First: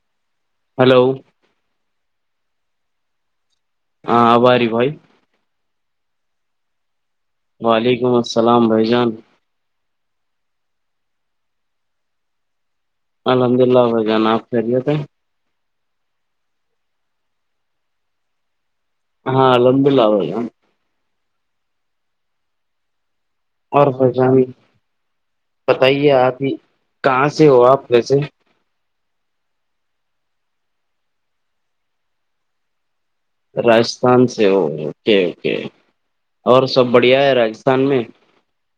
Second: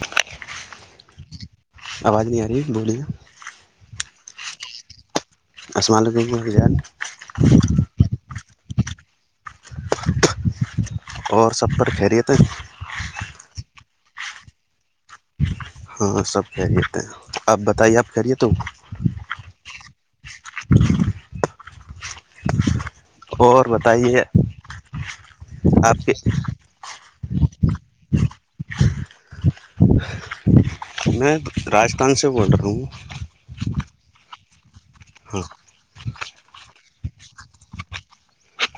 bye hello آواز نہیں آ رہی ہے بولیے ہاں آباری بھائی اسسمال لگ کو حجا وعلیکم السلام بھائی جان اور سب پر خیریتیں الحمد للہ بھگ ن آپ خریت ہے ہاں سب خہریت ہیں آپ بتائیے آپ خہریت ہو ہاں لوب ل اورا اور پریشانی بتائیے آپ ہی کہاں سے ہو آپ کیسے میں راجستھان سے بول رہا ہوں راجستھان سے ا اوکے ہاں اوکے اور سب بڑھیا ہے راجستھان میں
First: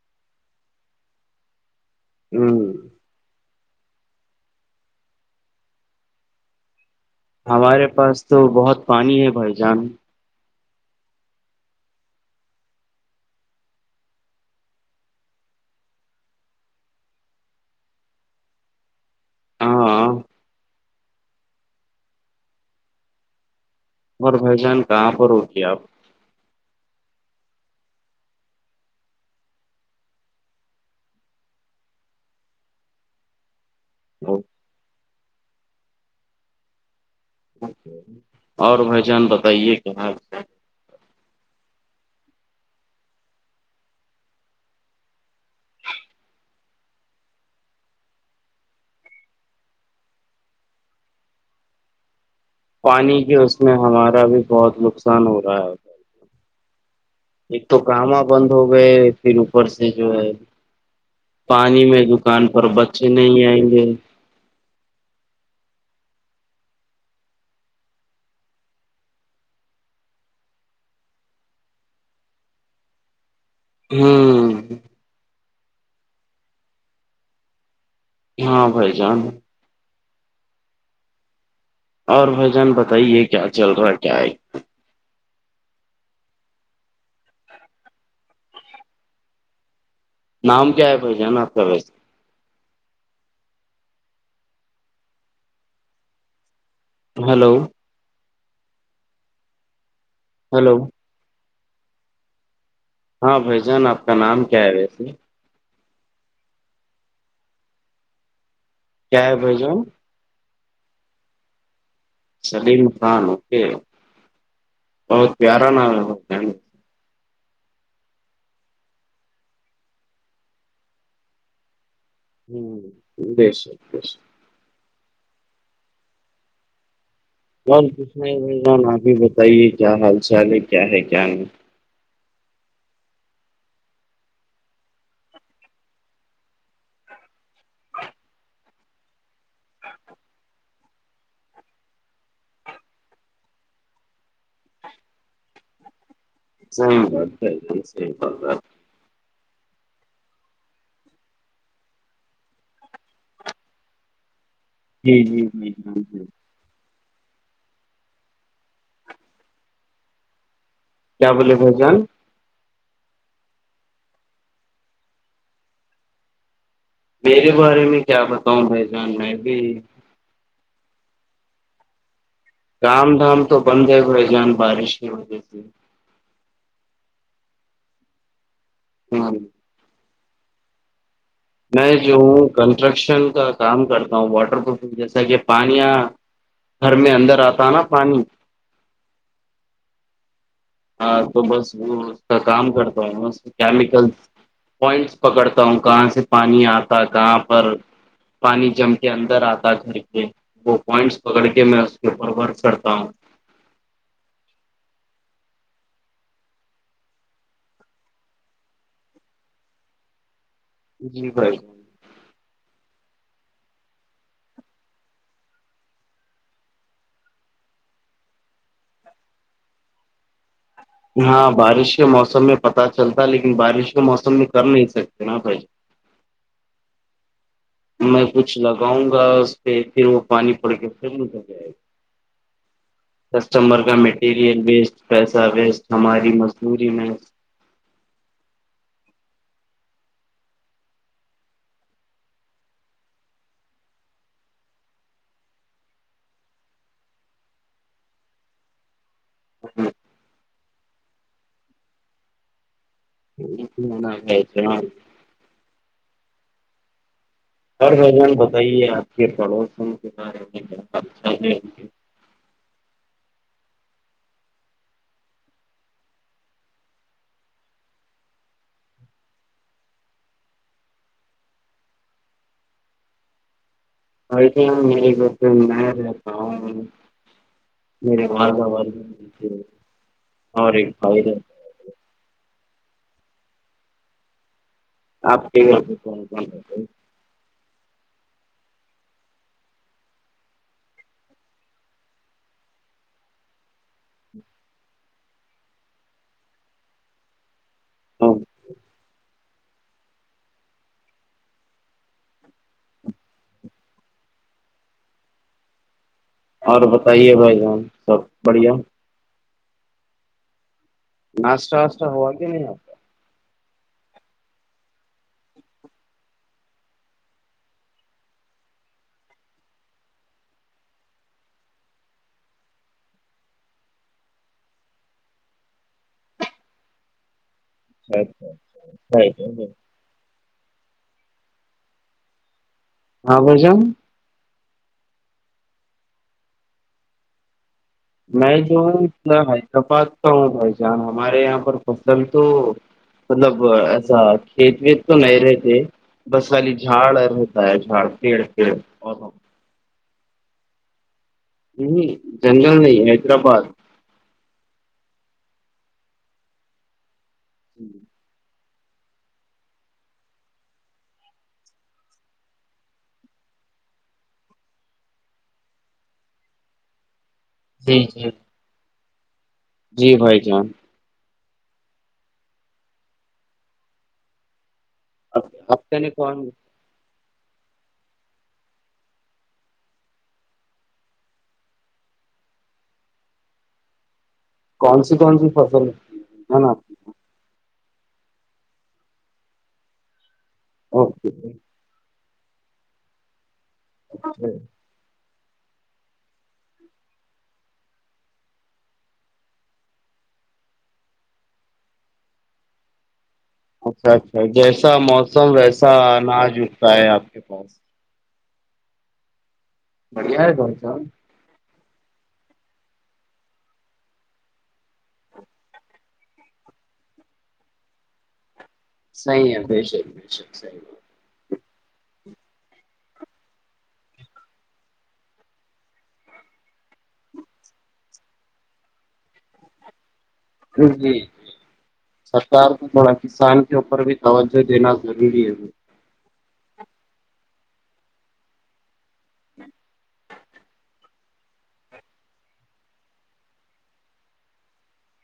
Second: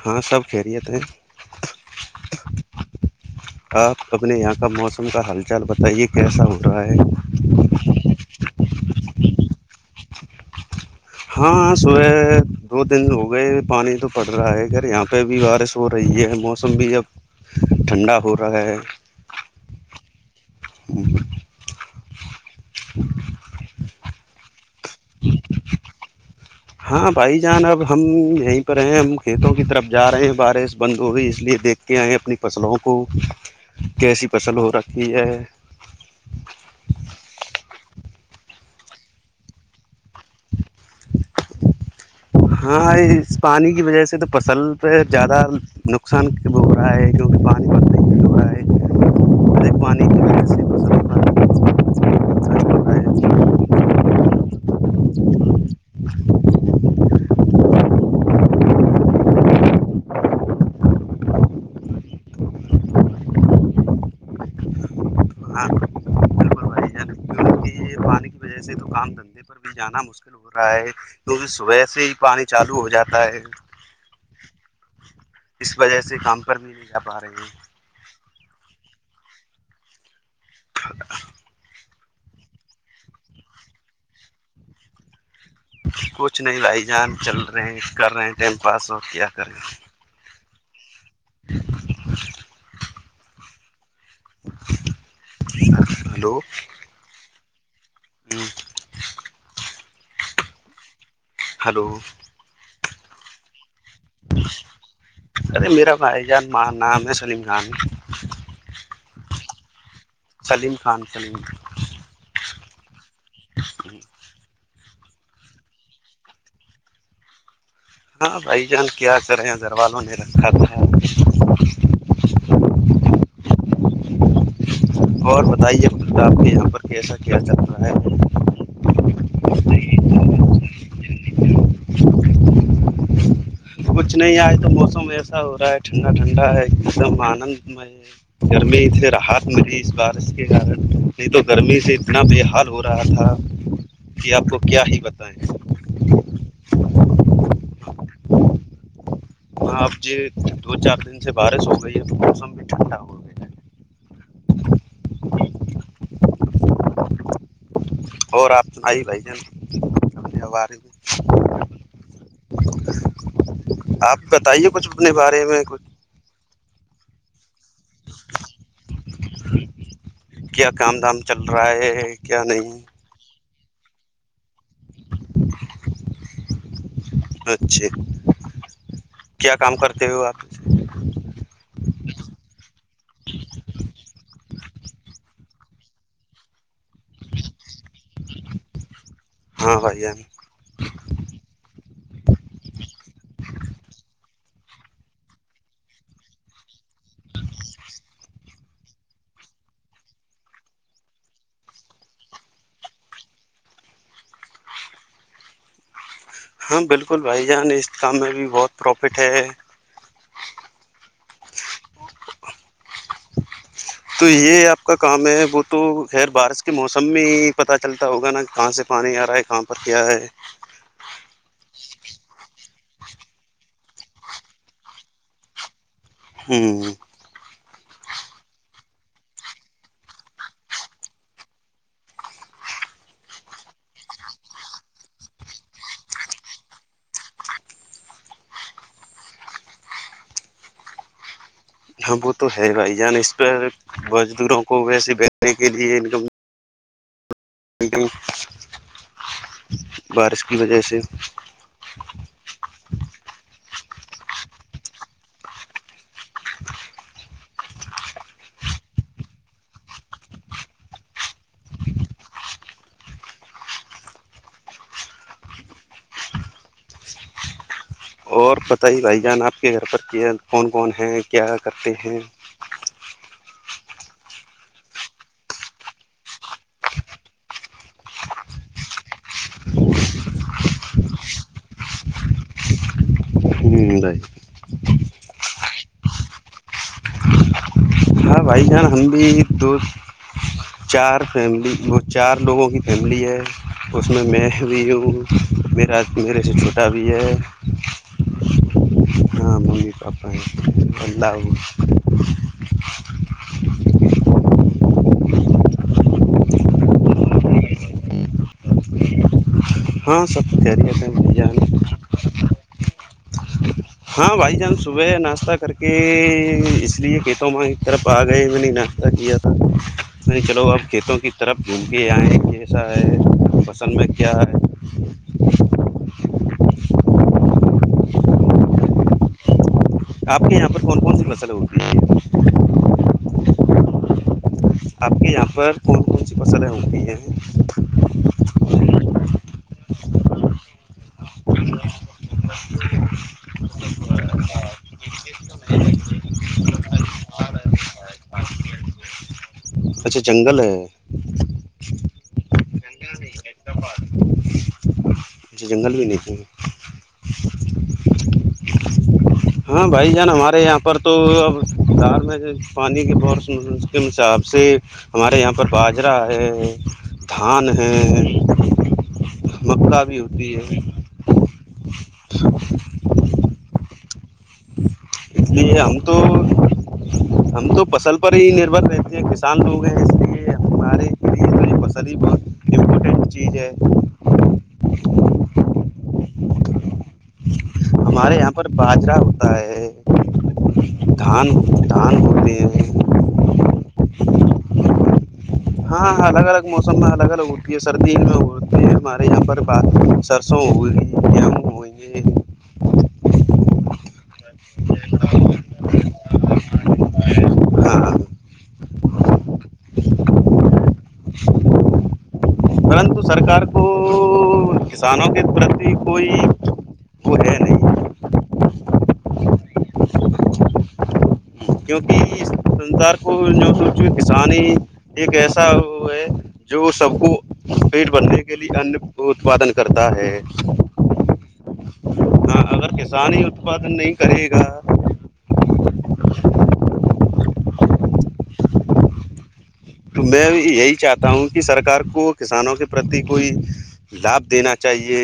ہاں سب خیریت ہیں ہ آپ اپنے یہاں کا موسم کا حال چال بتائیے کیسا ہو رہا ہے ہمارے پاس تو بہت پانی ہے بھائی جان ہاں صبح دو دن ہو گئے پانی تو پڑ رہا ہے گھر یہاں پہ بھی بارش ہو رہی ہے موسم بھی اب ٹھنڈا ہو رہا ہے ہاں ا [inaudible] [inaudible] اور بھائی جان کہاں پر ہوتی ہے آپ [inaudible] ہاں بھائی جان اب ہم یہیں پر ہیں ہم کھیتوں کی طرف جا رہے ہیں بارش بند ہو گئی اس لیے دیکھ کیا آئے اپنی فصلوں کو کیسی فصل ہو رکھی ہے اور بھائی جان بتائیے کیا ہاں اس پانی کی وجہ سے تو فصل پہ زیادہ نقصان بھی ہو رہا ہے کیونکہ پانی نہیں بھی ہو رہا ہے پانی کی وجہ سے فصل پانی کی اس میں ہمارا بھی بہت نقصان ہو رہا ہے ایک تو کاما بند ہو گئے پھر اوپر سے جو ہے پانی میں دکان پر بچے نہیں آئیں گے آ [inaudible] پانی وجہ سے دکان دندے پر بھی جانا مشکل ہو رہا ہے کیونکہ صبح سے ہی پانی چالو ہو جاتا ہے ہاں اس وجہ سے کام کر بھی نہیں جا پا رہے ہے ہاں بھائی جان [inaudible] اور بھ جان بتائیے کیا چل رہا ہے کیا ہے کچھ نہیں لائی جان چل رہے ہیں کر رہے ہیں ٹائم پاس ہو کیا کر رہے ہیں نام کیا ہے پھشان آپ کا ویس ہلو ہلو ہوں ہلو ہلو ہاں بھائی جان آپ کا نام کیا ہے ویسے ارے میرا بھائی جان ماں نام ہے سلیم خان کیا ہے بھ جن سلیم خان سلیم سلیم خان اوکے بہت پیارا ناول ہوتے ہیں ہاں بھائی جان کیا کرے ہیں گھر وال والوں نے رکھا تھا بس اور بتائیے خدرتا آپ کے یہاں پر ایسا کیا جات کچھ نہیں آپ ہی بتائیے کیا حال چال ہے کیا ہے کیا نہیں [inaudible] کچھ نہیں آج تو موسم ایسا ہو رہا ہے ٹھنڈا ٹھنڈا ہے ایک دم آنند میں گرمی سے راحت ملی اس بارش کے کارن نہیں تو گرمی سے اتنا بے حال ہو رہا تھا کہ آپ کو کیا ہی بتائیں صحی بات صحی بات ہاں اب جی دو چار دن سے بارش ہو گئی ہے تو موسم بھی ٹھنڈا ہو گیا ہے جی اور آپ آئیے بھائی جان کب آ رہے کیا بولے بھائی جان آپ بتائیے کچھ اپنے بارے میں کچھ میرے بارے میں کیا بتاؤں بھا ئی جان میں بھی کیا کام دھام چل رہا ہے کیا نہیں دام دھام تو بند ہے بھائی جان بارش کی وجہ سے اچھے ہاں کیا کام کرتے ہو آپ میں جو ہوں کنسٹرکشن کا کام کرتا ہوں واٹر پروف جیسا کہ پانیاں گھر میں اندر آتا ہے نا پانی ہاں بھائی جان ہاں تو بس وہ اس کا کام کرتا ہوں بس کیمیکل پوائنٹس پکڑتا ہوں کہاں سے پانی آتا کہاں پر پانی جم کے اندر آتا گھر کے وہ پوائنٹس پکڑ کے میں اس کے اوپر ورک کرتا ہوں ہاں بالکل بھائی جان اس کام میں بھی بہت پروفٹ ہے جی بھائی جان [inaudible] تو یہ آپ کا کام ہے وہ تو خیر بارش کے موسم میں ہی پتا چلتا ہوگا نا کہاں سے پانی آ رہا ہے کہاں پر کیا ہے ہاں بارش کے موسم میں پتا چلتا لیکن بارش کے موسم میں کر نہیں سکتے نا بھائی جان ہوں میں کچھ لگاؤں گا اس پہ پھر وہ پانی پڑ کے پھر نکر جائے گا [inaudible] کسٹمر کا مٹیریل ویسٹ پیسہ ویسٹ ہماری مزدوری میں ہاں وہ تو ہے بھائی جان اس پہ مزدوروں کو ویسے بیچنے کے لیے انکم بارش کی وجہ سے [unintelligible] اور بھائی جان بتائیے آپ کے پڑوسوں کے بارے میں کیا حال ہے اور بتائیے بھائی جان آپ کے گھر پر کیا کون کون ہیں کیا کرتے ہیں [unintelligible] [unintelligible] [unintelligible] آپ کے گھر میں کون کون ہے ہاں بھائی جان ہم بھی تو چار فیملی چار لوگوں کی فیملی ہے اس میں میں بھی ہوں میرا میرے سے چھوٹا بھی ہے اوہ نام ہو اپ بولو اور بتائیے بھائی جان سب بڑھیا ہاں سب خیریت بھائی جان ناشتا واستا ہوا کہ نہیں ہاں بھائی جان صبح ناشتہ کر کے اس لیے کیشو مائی کی طرف آ گئے میں نے ناشتہ کیا تھا میں چلو اب کھیتوں کی طرف جھوم کے آئے کیسا ہے پسند میں کیا ہے ا ج [unintelligible] [inaudible] آپ کے یہاں پر کون کون سی فصلیں ہوتی ہیں ہاں بشن آپ کے یہاں پر کون کون سی فصل ہے ہو گ ہے میں جونا حیدرآباد کا ہوں بھائی جان ہمارے یہاں پر فصل تو مطلب ایسا کھیت ویت تو نہیں رہتے بس خالی جھاڑ رہتا ہے جھاڑ پیڑ پیڑ ب اچھا جنگل ہے ہ جنگل نہیں حیدرآباد جھ جنگل بھی نہیں تھھی [inaudible] جی [inaudible] ہاں بھائی جان ہمارے یہاں پر تو اب دار میں پانی کے بورش کے حساب سے ہمارے یہاں پر باجرہ ہے دھان ہے جی جی مسلہ جی بھی بھائی ہوتی جان ہے [inaudible] الی ہفتے ہمم نے تو کون [inaudible] ہم تو فصل پر ہی نربھر رہتے ہیں کسان تو ہو گئے ہیں اس لیے ہمارے فصل ہی بہت امپورٹنٹ چیز ہے کون سی کون سی فصل ہے ہے نا ہمارے یہاں پر باجرا ہوتا ہے دھان اوکے تان مے [inaudible] ا [inaudible] ہاںاں الگ الگ موسم میں الگ الگ ہوتی ہے سردی میں ہوتے ہیں ہمارے یہاں پر بات ترسو ہو گ جمو ہو گ [inaudible] اچھا اچھا جیسا موسم ویسا اناج اٹھتا ہے آپ کے پاس ہاں بڑھیا ہے گ سا [inaudible] [inaudible] پرن تو سرکار کو کسانوں کے پرتی کوئی وہ ہے نہیں [inaudible] صیح ہے بشر بشر صحی [unintelligible] کیونکہ سنسار کو جو سوچو کسان ہی ایک ایسا ہے جو سب کو پیٹ بھرھنے کے لیے انن اتپادن کرتا ہے [inaudible] جی ہاں سرکار کو اگر تھوڑا ہی کسان کے اتپادن اوپر نہیں بھی کرے توجہ گا دینا ضروری ہےھ [inaudible] [inaudible] تو میں یہی چاہتا ہوں کہ سرکار کو کسانوں کے پرتی کوئی لابھ دینا چاہیے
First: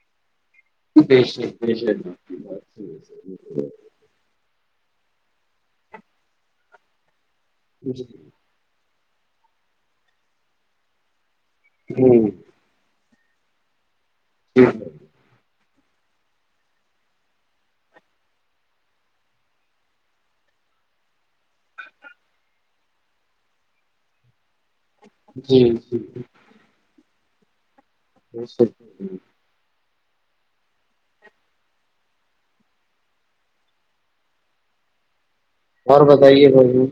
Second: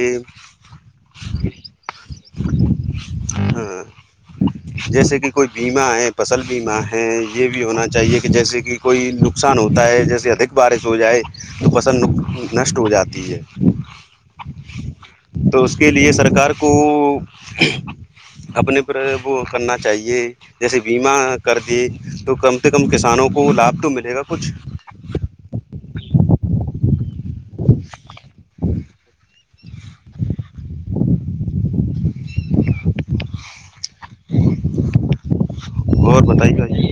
دش دیش [inaudible] ہاں جیسے کہ کوئی بیمہ ہے فصل بیمہ ہے یہ بھی ہونا جی چاہیے کہ جیسے کہ کوئی نقصان ہوتا ہے جیسے ادھک بارش ہو جائے تو فصل جی نشٹ ہو جاتی ہے جی [inaudible] تو اس کے لیے سرکار کو اپنے پر وہ کرنا چاہیے جیسے بیما کر دی تو کم سے کم کسانوں کو لابھ تو ملے گا کچھ جی جی جی ا سب جی [inaudible] [inaudible] اور بتائیے بائیو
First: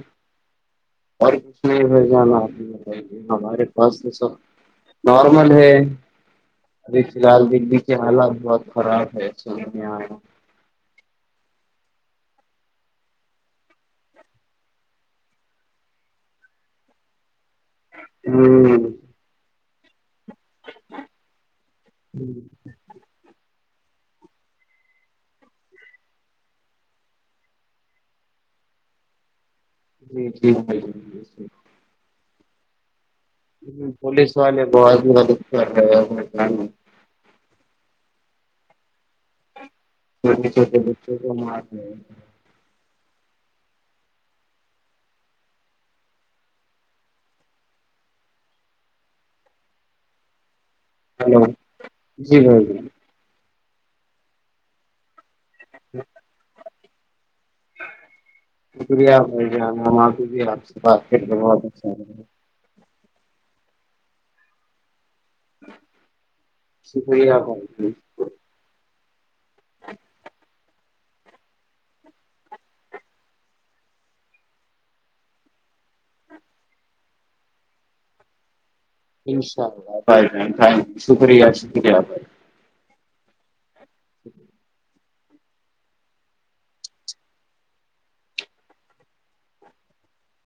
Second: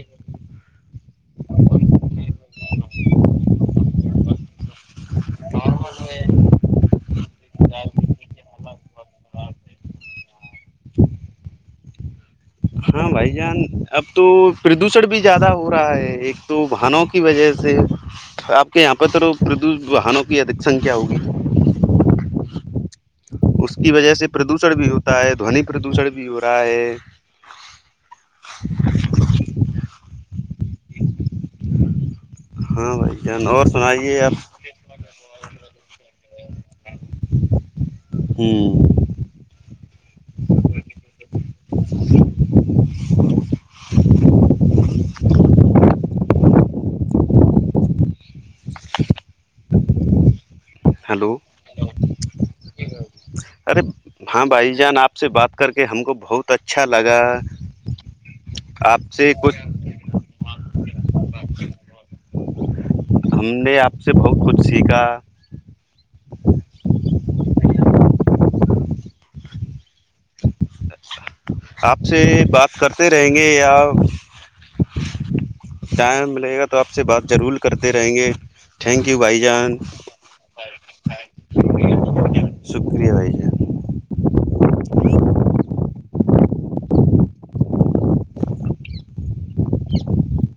اور کچھ نہیں ہو جانا آپ بتائی ہمارے پاس تو سب [inaudible] نارمل ہے ابھی فی الحال دلی کے حالات بہت [inaudible] خراب ہے چ میں آیا [inaudible] ہاں بھائی جان اب تو پردوشن بھی زیادہ ہو رہا ہے ایک تو ونوں کا کی وجہ سے آپ کے ہوں یہاں پر تو پردوش واہنوں کی ادھک سنکھیا ہوگی جی [inaudible] اس کی وجہ سے پردوشن بھی ہوتا ہے دھونی پردوشن بھی ہو رہا ہے جی جٹھیک ہے [inaudible] ہاں بھائی جان اور سنائیے پولیس آپ والے بہت زد کر رہ [inaudible] ہاں [unintelligible] چھوٹے چھٹے بچوں کو م ہیلو ہلو جی بھائی جان ارے ہاں بھائی جان آپ سے بات کر کے ہم کو بہت اچھا لگا آپ شکریہ سے بھائی ج کچھ ج آپ سے بات کر بت ہم نے آپ سے بہت کچھ سیکھا شکریہ بت ج [unintelligible] اچھا [unintelligible] آپ سے بات کرتے رہیں گے یا ٹائم ملے گا تو آپ سے بات ضرور کرتے رہیں گے تھینک یو بھائی انشاء جان اللہ بھائی بن تھینک شکریہ شکریہ بھائی شکریہ بھائی جان جی [unintelligible] [unintelligible]